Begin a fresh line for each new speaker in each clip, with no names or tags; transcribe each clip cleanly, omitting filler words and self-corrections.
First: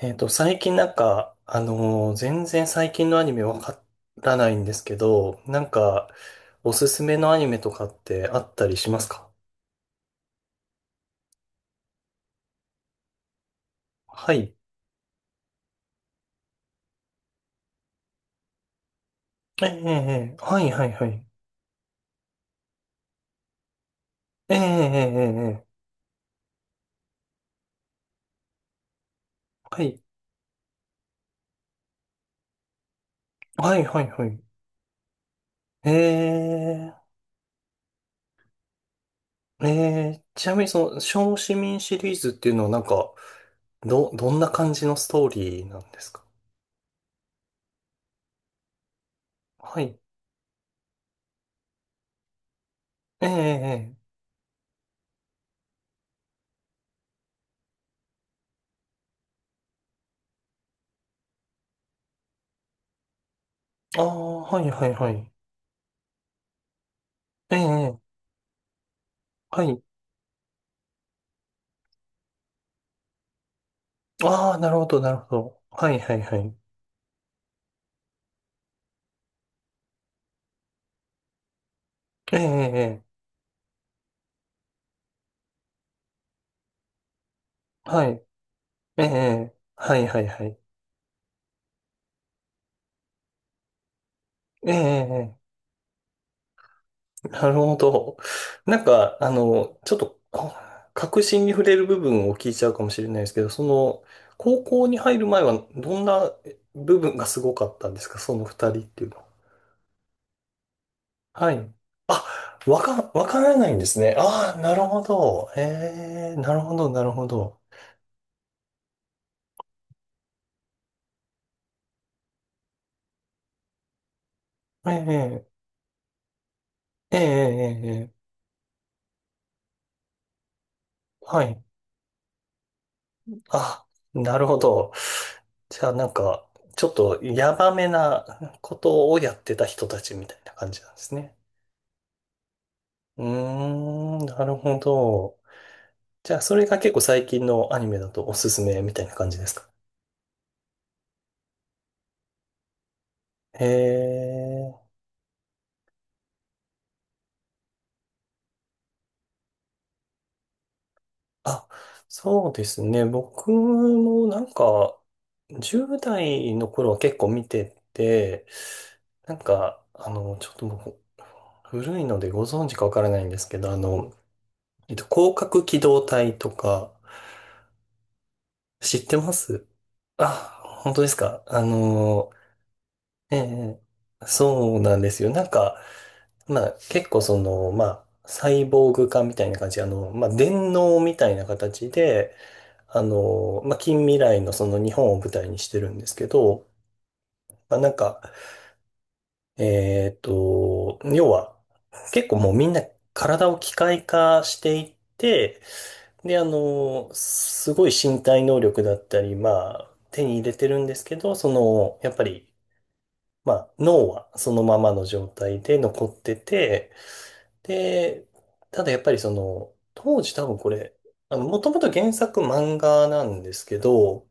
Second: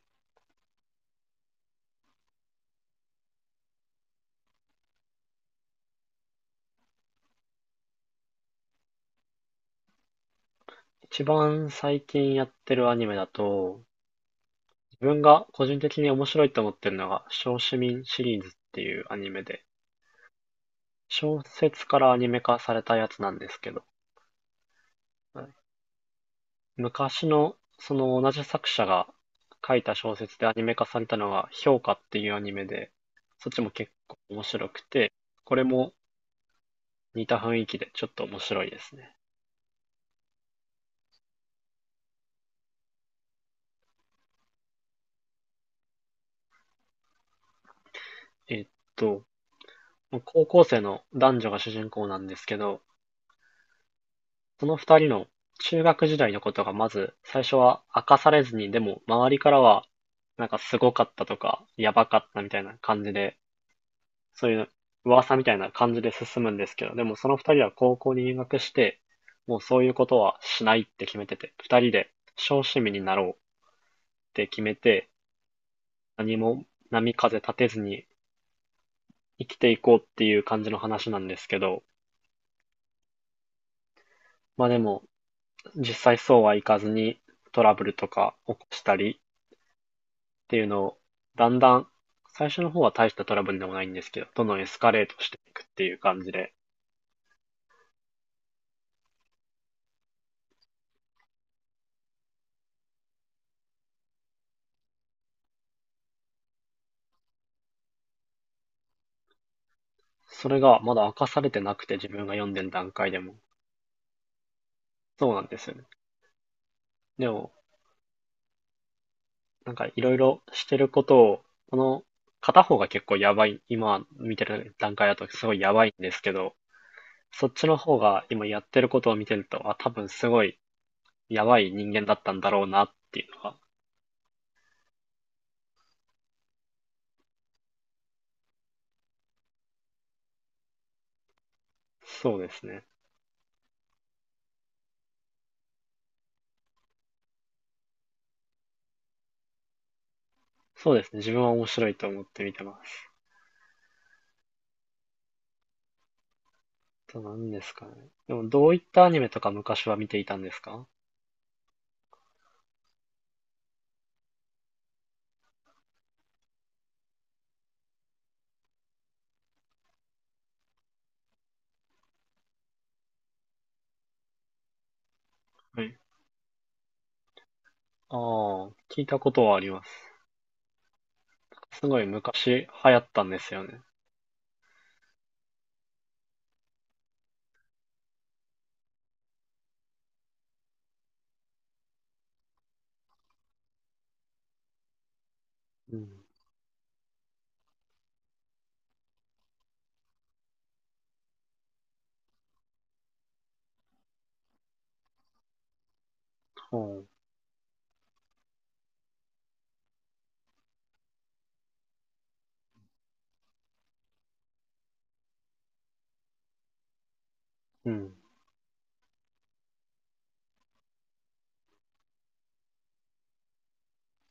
最近なんか、全然最近のアニメわからないんですけど、なんか、おすすめのアニメとかってあったりしますか？
一番最近やってるアニメだと、
はい。
自分が個人的に面白いと思ってるのが、小市民シリーズっていうアニメで、
ええ、ええ、ええ、はい、はい、はい。
小説からアニメ化されたやつなんですけど、
ええ、ええ、え
は
え、
い、
ええ、
昔のその同じ作者が書
は
いた
い、
小説でアニメ化されたのが、評価っていうアニメで、そっちも
はい、
結
はい、
構
はい。
面白くて、これも
ええ、
似た雰囲気でちょっと面白いですね。
ええ、ちなみにその、小市民シリーズっていうのはなんか、どんな感じのストーリーなんですか？
えっと、
はい。
高校生の男女が主人公なんですけど、
ええ、ええ、
その二人の、中学時代のことがまず、最初は明かされずに、でも、周りからは、なんかすごかったとか、やばかったみたいな感じで、
ええ、ああ、
そう
は
い
い、
う
はい、はい。
噂みたいな感じで進むんですけど、でもその二
ええ、
人は高校
ええ、
に入学して、もう
は
そ
い。
ういうことはしないって決めてて、二人で小市民になろうって
ああ、
決
な
め
るほど、
て、
なるほど。はいはいは
何
い。
も波風立てずに生きていこうっていう感じの話なんですけど、
ええ、え
まあでも、実際そうはいかずにトラブ
え、
ル
は
と
い。
か起こした
え
り、
え、はいは
っ
いはい。
ていうのを、だんだん、最初の方は大したトラブルでもないんですけど、どんどんエ
ええ、
スカレートして
え
いくっていう感じで。
え、なるほど。なんか、あの、ちょっと、核心に触れる部分を聞いちゃうかもしれないですけど、その、高校に入る前はどんな部分がすごかったんですか？その二人っていうのは。
それがまだ明かされ
は
て
い。
なくて自分が読ん
あ、
でる段階で
わ
も。
からないんですね。ああ、なるほ
そうなん
ど。
で
え
すよね。
え、なるほど、なるほ
でも、
ど。
なんかいろいろしてることを、この片方が結構やばい、今見てる
え
段階だとす
え、
ごいやばいんですけど、
ええ、
そっちの
ええ、え
方が
え、
今やってることを見てると、あ、多分すごい
は
やば
い。
い人間だったんだろうなっていうのが。
あ、なるほど。じゃあなんか、ちょっとヤバめなことをやってた人たちみたいな感じなんですね。
そうですね。
うーん、なるほど。じゃあそれが結構最近のアニメだとおすすめみたいな感じですか？
そうですね。自分は面白いと思って見てます。
へえ。
と何ですかね。でもどういったアニメとか昔は見ていたんですか？
あ、そうですね。僕もなんか、10代の頃は結構見てて、なんか、あの、ちょっともう古いのでご存知かわからないんですけど、あの、広角機
はい。
動隊とか、
ああ、
知
聞
っ
い
て
た
ま
ことはあ
す？
ります。
あ、本当ですか。あ
すごい
の、
昔流行ったん
え
ですよ
え、
ね。
そうなんですよ。なんか、まあ結構その、まあ、サイボーグ化みたいな感じ、あの、まあ電脳みたいな形で、あの、まあ近未来のその日本を舞台にしてる
う
んで
ん。
すけど、まあなんか、要は、結構もうみんな体を機械化していって、で、あ
はう。
の、すごい身体能力だったり、まあ、手に入れてるんですけど、その、やっぱり、まあ、脳はそのままの状態で残ってて、
うん。
で、ただやっぱりその、当時多分これ、あの、もともと原作漫画なんですけど、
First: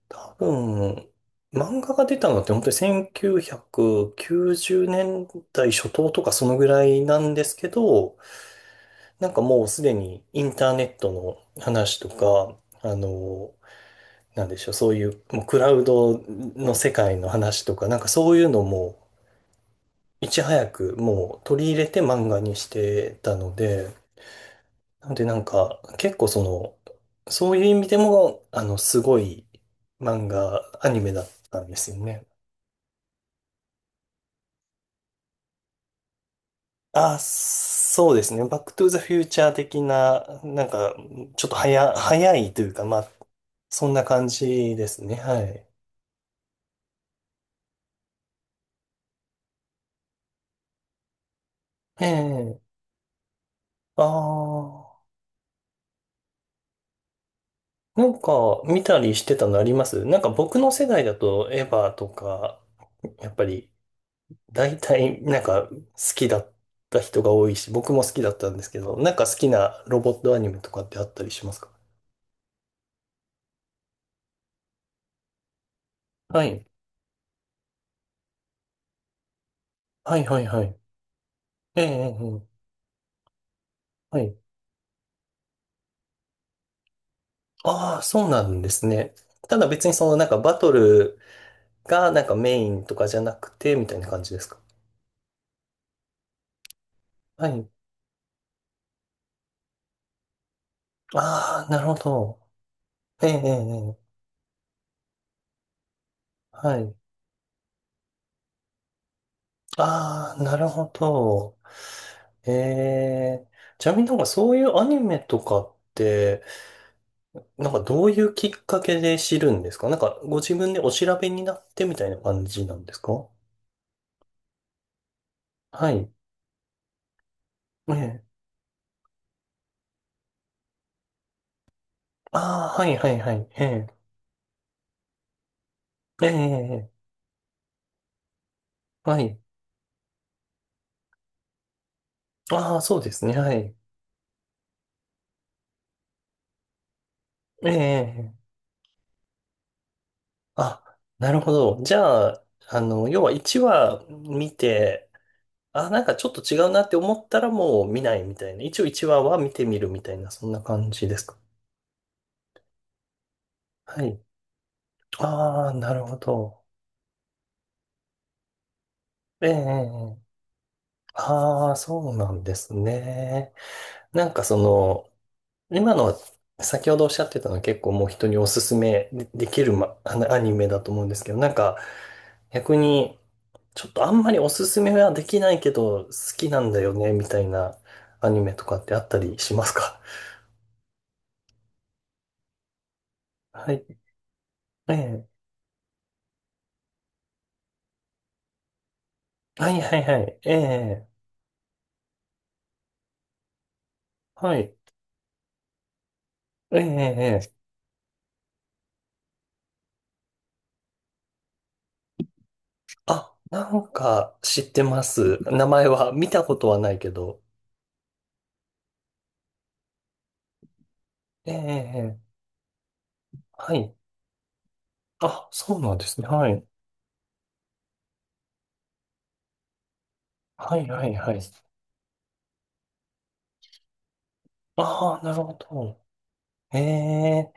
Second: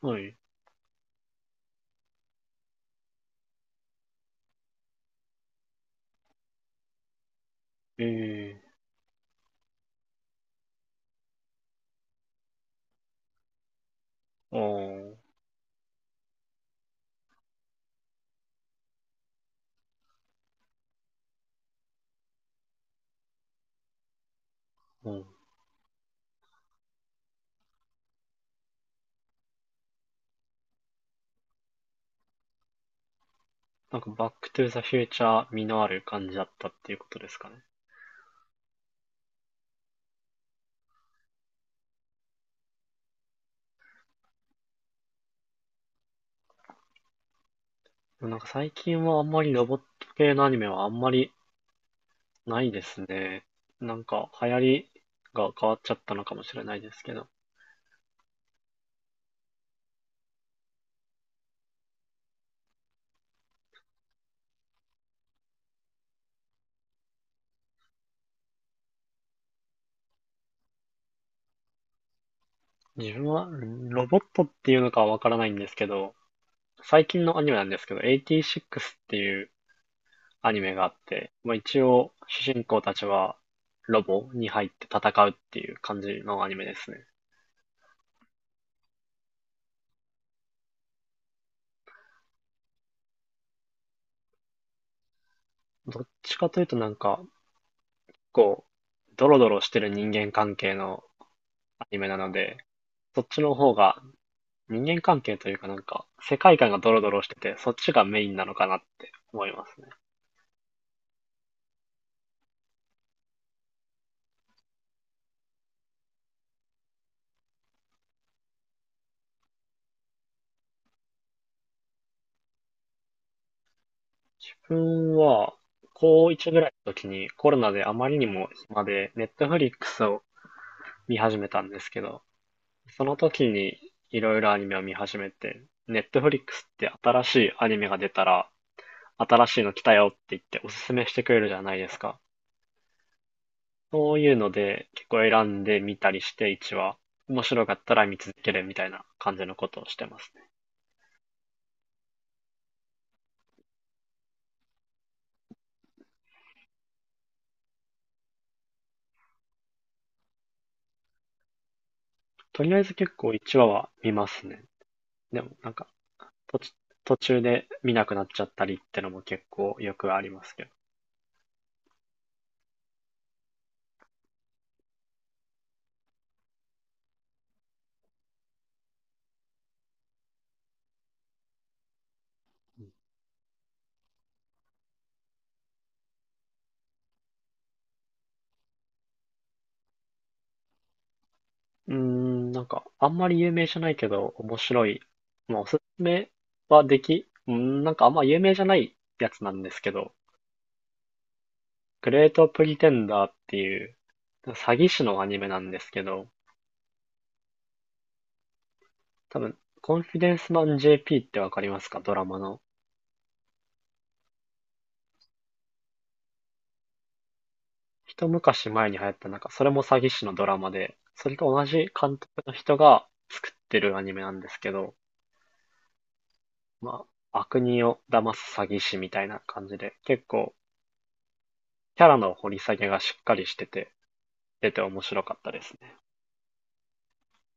は
多
い。
分、漫画が出たのって本当に1990年代初頭とかそのぐらいなんですけど、
ええ
なんかもうすでにインターネットの話とか、あの、なんでしょう、そうい
ー。
う、
あ
もうクラウドの世界の話とか、なんかそういうのも、いち早くもう取り入れて漫画にしてたので、な
あ。う
ので
ん。
なんか結構その、そういう意味でも、あの、すごい漫画、アニメだったんですよね。
なんかバックトゥザフューチャー味のある感じだったっていうこ
あ、
とですかね。
そうですね。バックトゥーザフューチャー的な、なんか、ちょっと早いというか、まあ、そんな感じですね。はい。
でもなんか最近はあんまりロボット系のアニメはあんまり
ええ。
ないですね。な
あ
んか流行り
あ。
が変わっちゃったのかもしれないですけど。
なんか、見たりしてたのあります？なんか僕の世代だと、エヴァとか、やっぱり、大体、なんか、好きだった人が多いし、僕も好きだったんですけど、なんか好きなロボットアニメとかってあったりしますか？
自分はロボットっていうのかはわからないんですけど、
はい。
最近のアニメなんですけど、t 6っていう
はいはい
アニ
はい。
メがあって、まあ、一
ええ、え
応
え、え
主
え、
人公たちはロ
は
ボ
い。
に入って戦うっていう感じのアニメですね。
ああ、そうなんですね。ただ別にそのなんかバトルがなんかメインとかじゃなくて、みたいな感じですか？
どっちかというとなんか、
はい。
こう、ドロドロしてる人間関係の
ああ、な
ア
るほ
ニメなの
ど。
で、そ
え
っ
え、
ち
ええ、
の方
え
が
え、
人間関係というかなんか、世界観が
は
ド
い。
ロドロしてて、そっちがメインなのかなって思いますね。
ああ、なるほど。ええ。ちなみになんかそういうアニメとかって、なんかどういうきっかけで知るんですか？なんかご自分でお調べになってみたいな感じなんですか？
自分は、
は
高
い。
1ぐらいの時にコロナで
え
あまり
え。
にも暇で、ネットフリックスを見始めたんですけど、
ああ、はい
そ
は
の
いは
時
い。え
に
え。
いろいろアニメを見始めて、ネット
え
フリックスっ
え。
て
ええ、
新しいアニメが出たら、
はい。
新しいの来たよって言っておすすめしてくれるじゃないですか。
ああ、そうですね。はい。
そういうので結構選んで見たりして1話、いちわ面白
え
かったら見続
え。
けるみたいな感じのことをしてますね。
あ、なるほど。じゃあ、あの、要は1話見て、あ、なんかちょっと違うなって思ったらもう見ないみたいな。一応1話は見てみるみたいな、そんな感じですか？
とりあえず結構1話は
は
見
い。
ますね。でも
あ
なん
あ、
か
なるほ
途
ど。
中途中で見なくなっちゃったりってのも結
え
構よく
え。
ありますけど。
ああ、そうなんですね。なんかその、今の先ほどおっしゃってたのは結構もう人におすすめでできる、ま、あのアニメだと思うんですけど、なんか逆にちょっとあんまりおすすめはできないけど好きなんだよねみたいなアニメとかってあったりしますか？
うーん、なんか、あんまり 有名
は
じゃない
い。
けど、面白
え
い。
え。
まあ、おすすめはでき、うーん、なんかあんま有名じゃないやつなん
は
で
い
すけ
はい
ど、
はい。ええ。
グレートプリテンダーっていう、
はい。
詐欺師のアニメなんですけど、
ええ。ええ、
多分、コンフィデンスマン JP ってわかりますか？ドラマの。
あ、なんか知ってます。名前は見たことはないけど。
一昔前に流行った、なんか、それも詐欺師のドラマで、それ
え
と
え。
同じ監督
ええ、
の人が作っ
は
て
い。
るアニメなんですけど、
あ、そうなんですね。はい。
まあ、悪人を騙す詐欺師みたいな感じで、結構、
はいはいはい。
キャラの掘り下げがしっかりしてて、出て面
ああ、
白か
なる
った
ほ
です
ど。ええ。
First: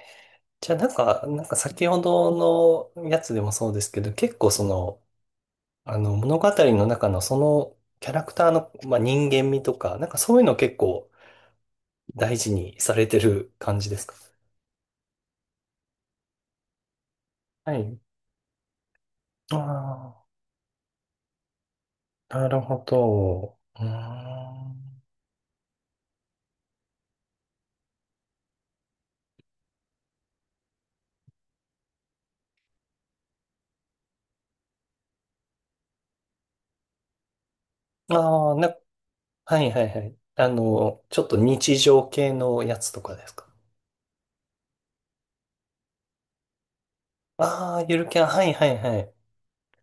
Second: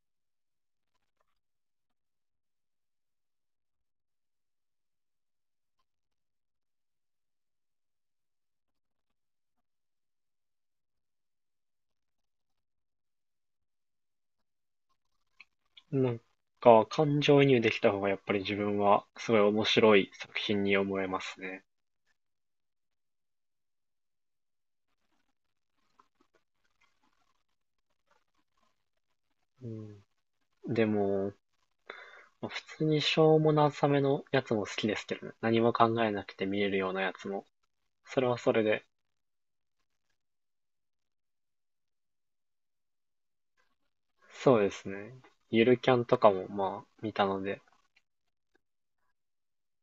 じゃあなんか、なんか先ほどのやつでもそうですけど、結構その、あの物語の中のそのキャラクターの、まあ、人間味とか、なんかそういうの結構大事にされてる感じですか？
ね。なんか、感情移入で
は
きた
い。
方がやっぱり自分はすごい面白い
あ
作品に思えますね。
あ、なるほど。うーん。
うん、でも、普通にしょうもなさめのやつも好きですけどね。何も考えなくて見れるようなやつも。それは
あ
そ
あ、
れで。
はいはいはい。あの、ちょっと日常系のやつとかですか？
そうですね。ゆるキャンとかもまあ見たので、
ああー、ゆるキャン、はいはいはい。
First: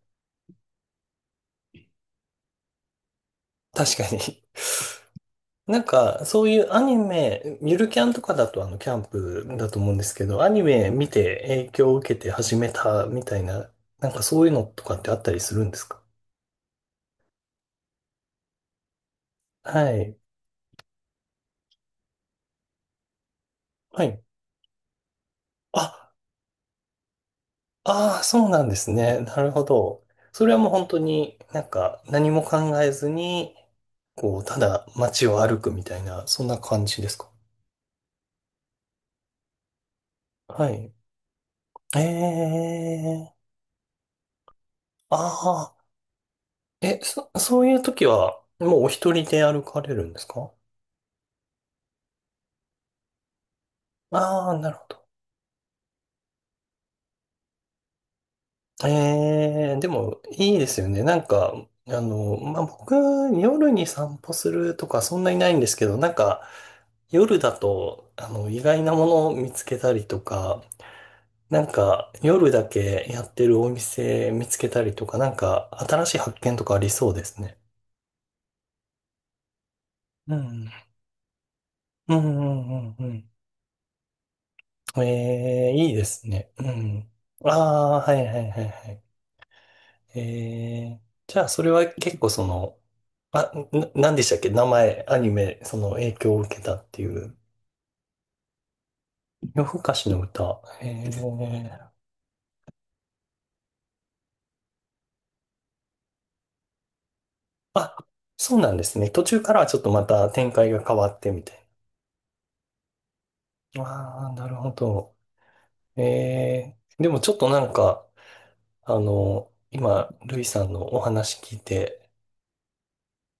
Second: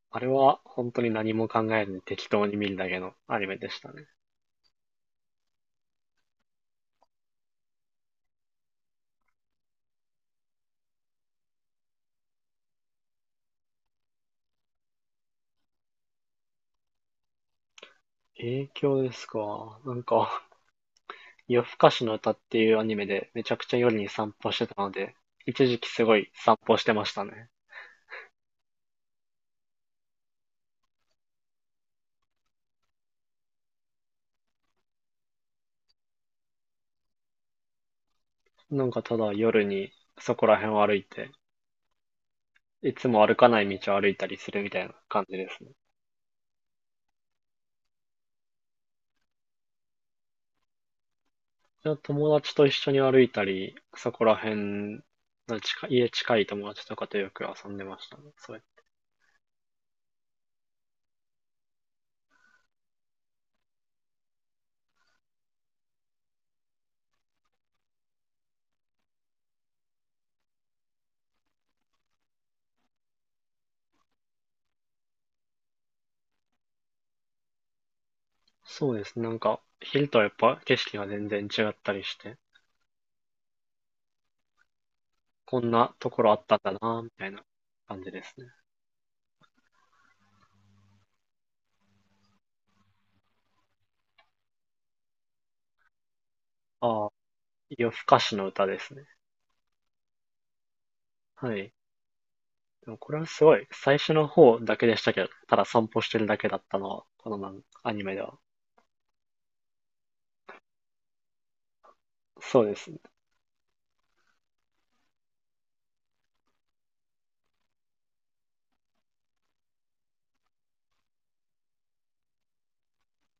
あれは本当に何も考えずに適当に見るだけのアニメでした
確
ね。
かに なんか、そういうアニメ、ゆるキャンとかだとあの、キャンプだと思うんですけど、アニメ見て影響を受けて始めたみたいな、なんかそういうのとかってあったりするんですか？
影響ですか。な
は
ん
い。
か、夜更かしの歌っていうアニメでめちゃくちゃ夜
は
に
い。
散歩してたので、一時期す
あ、
ごい散歩してましたね。
ああ、そうなんですね。なるほど。それはもう本当になんか何も考えずに、こう、ただ街を歩くみたいな、そんな感じですか？
なんかただ夜にそこら
は
辺を歩
い。
いて、いつも
ええ、
歩かない道を歩いたりするみたいな感じですね。
ああ、そういう時は、もうお一人で歩かれるんですか？
友達と一緒に歩いたり、そこら
ああ、なるほ
辺
ど。
の近い、家近い友達とかとよく遊んでましたね。そう
ええ、でも、いいですよね。なんか、あの、まあ、僕、夜に散歩するとか、そんなにないんですけど、なんか、夜だと、あの、意外なものを見つけたりとか、なんか、夜だけやってるお店見つけたりとか、なんか、新しい発見とかありそうですね。
そうです。なんか、昼とはやっ
う
ぱ
ん。
景色が全然違ったり
うん、
して、
うん、うん、うん。
こ
え
ん
え、いい
な
で
とこ
す
ろあっ
ね。
たん
う
だな、み
ん。
たいな
ああ、
感じ
は
で
い、
す
は
ね。
い、はい、はい。ええ。じゃあ、それは結構その、あ、なんでしたっけ、名前、アニメ、その影響を受けたってい
ああ、
う。
夜更かしの歌ですね。
夜更かしの歌。え
はい。
え、
でもこれはすごい、最初の方だけでしたけど、ただ散歩してるだけだったのは、このア
あ、
ニメでは。
そうなんですね。途中からはちょっとまた展開が変わってみたい
そうですね。
な。ああ、なるほど。ええ、でもちょっとなんか、あの、今、ルイさんのお話聞いて、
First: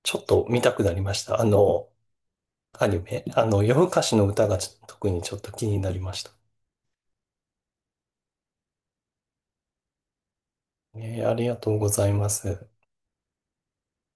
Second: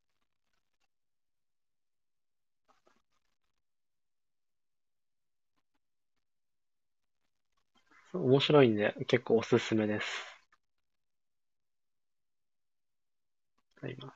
ちょっと見たくなりました。あの、アニメ。あの、夜更かしの歌が特にちょっと気になりました。
面白いんで、結構おすすめです。
ええ、ありがとうございます。
今。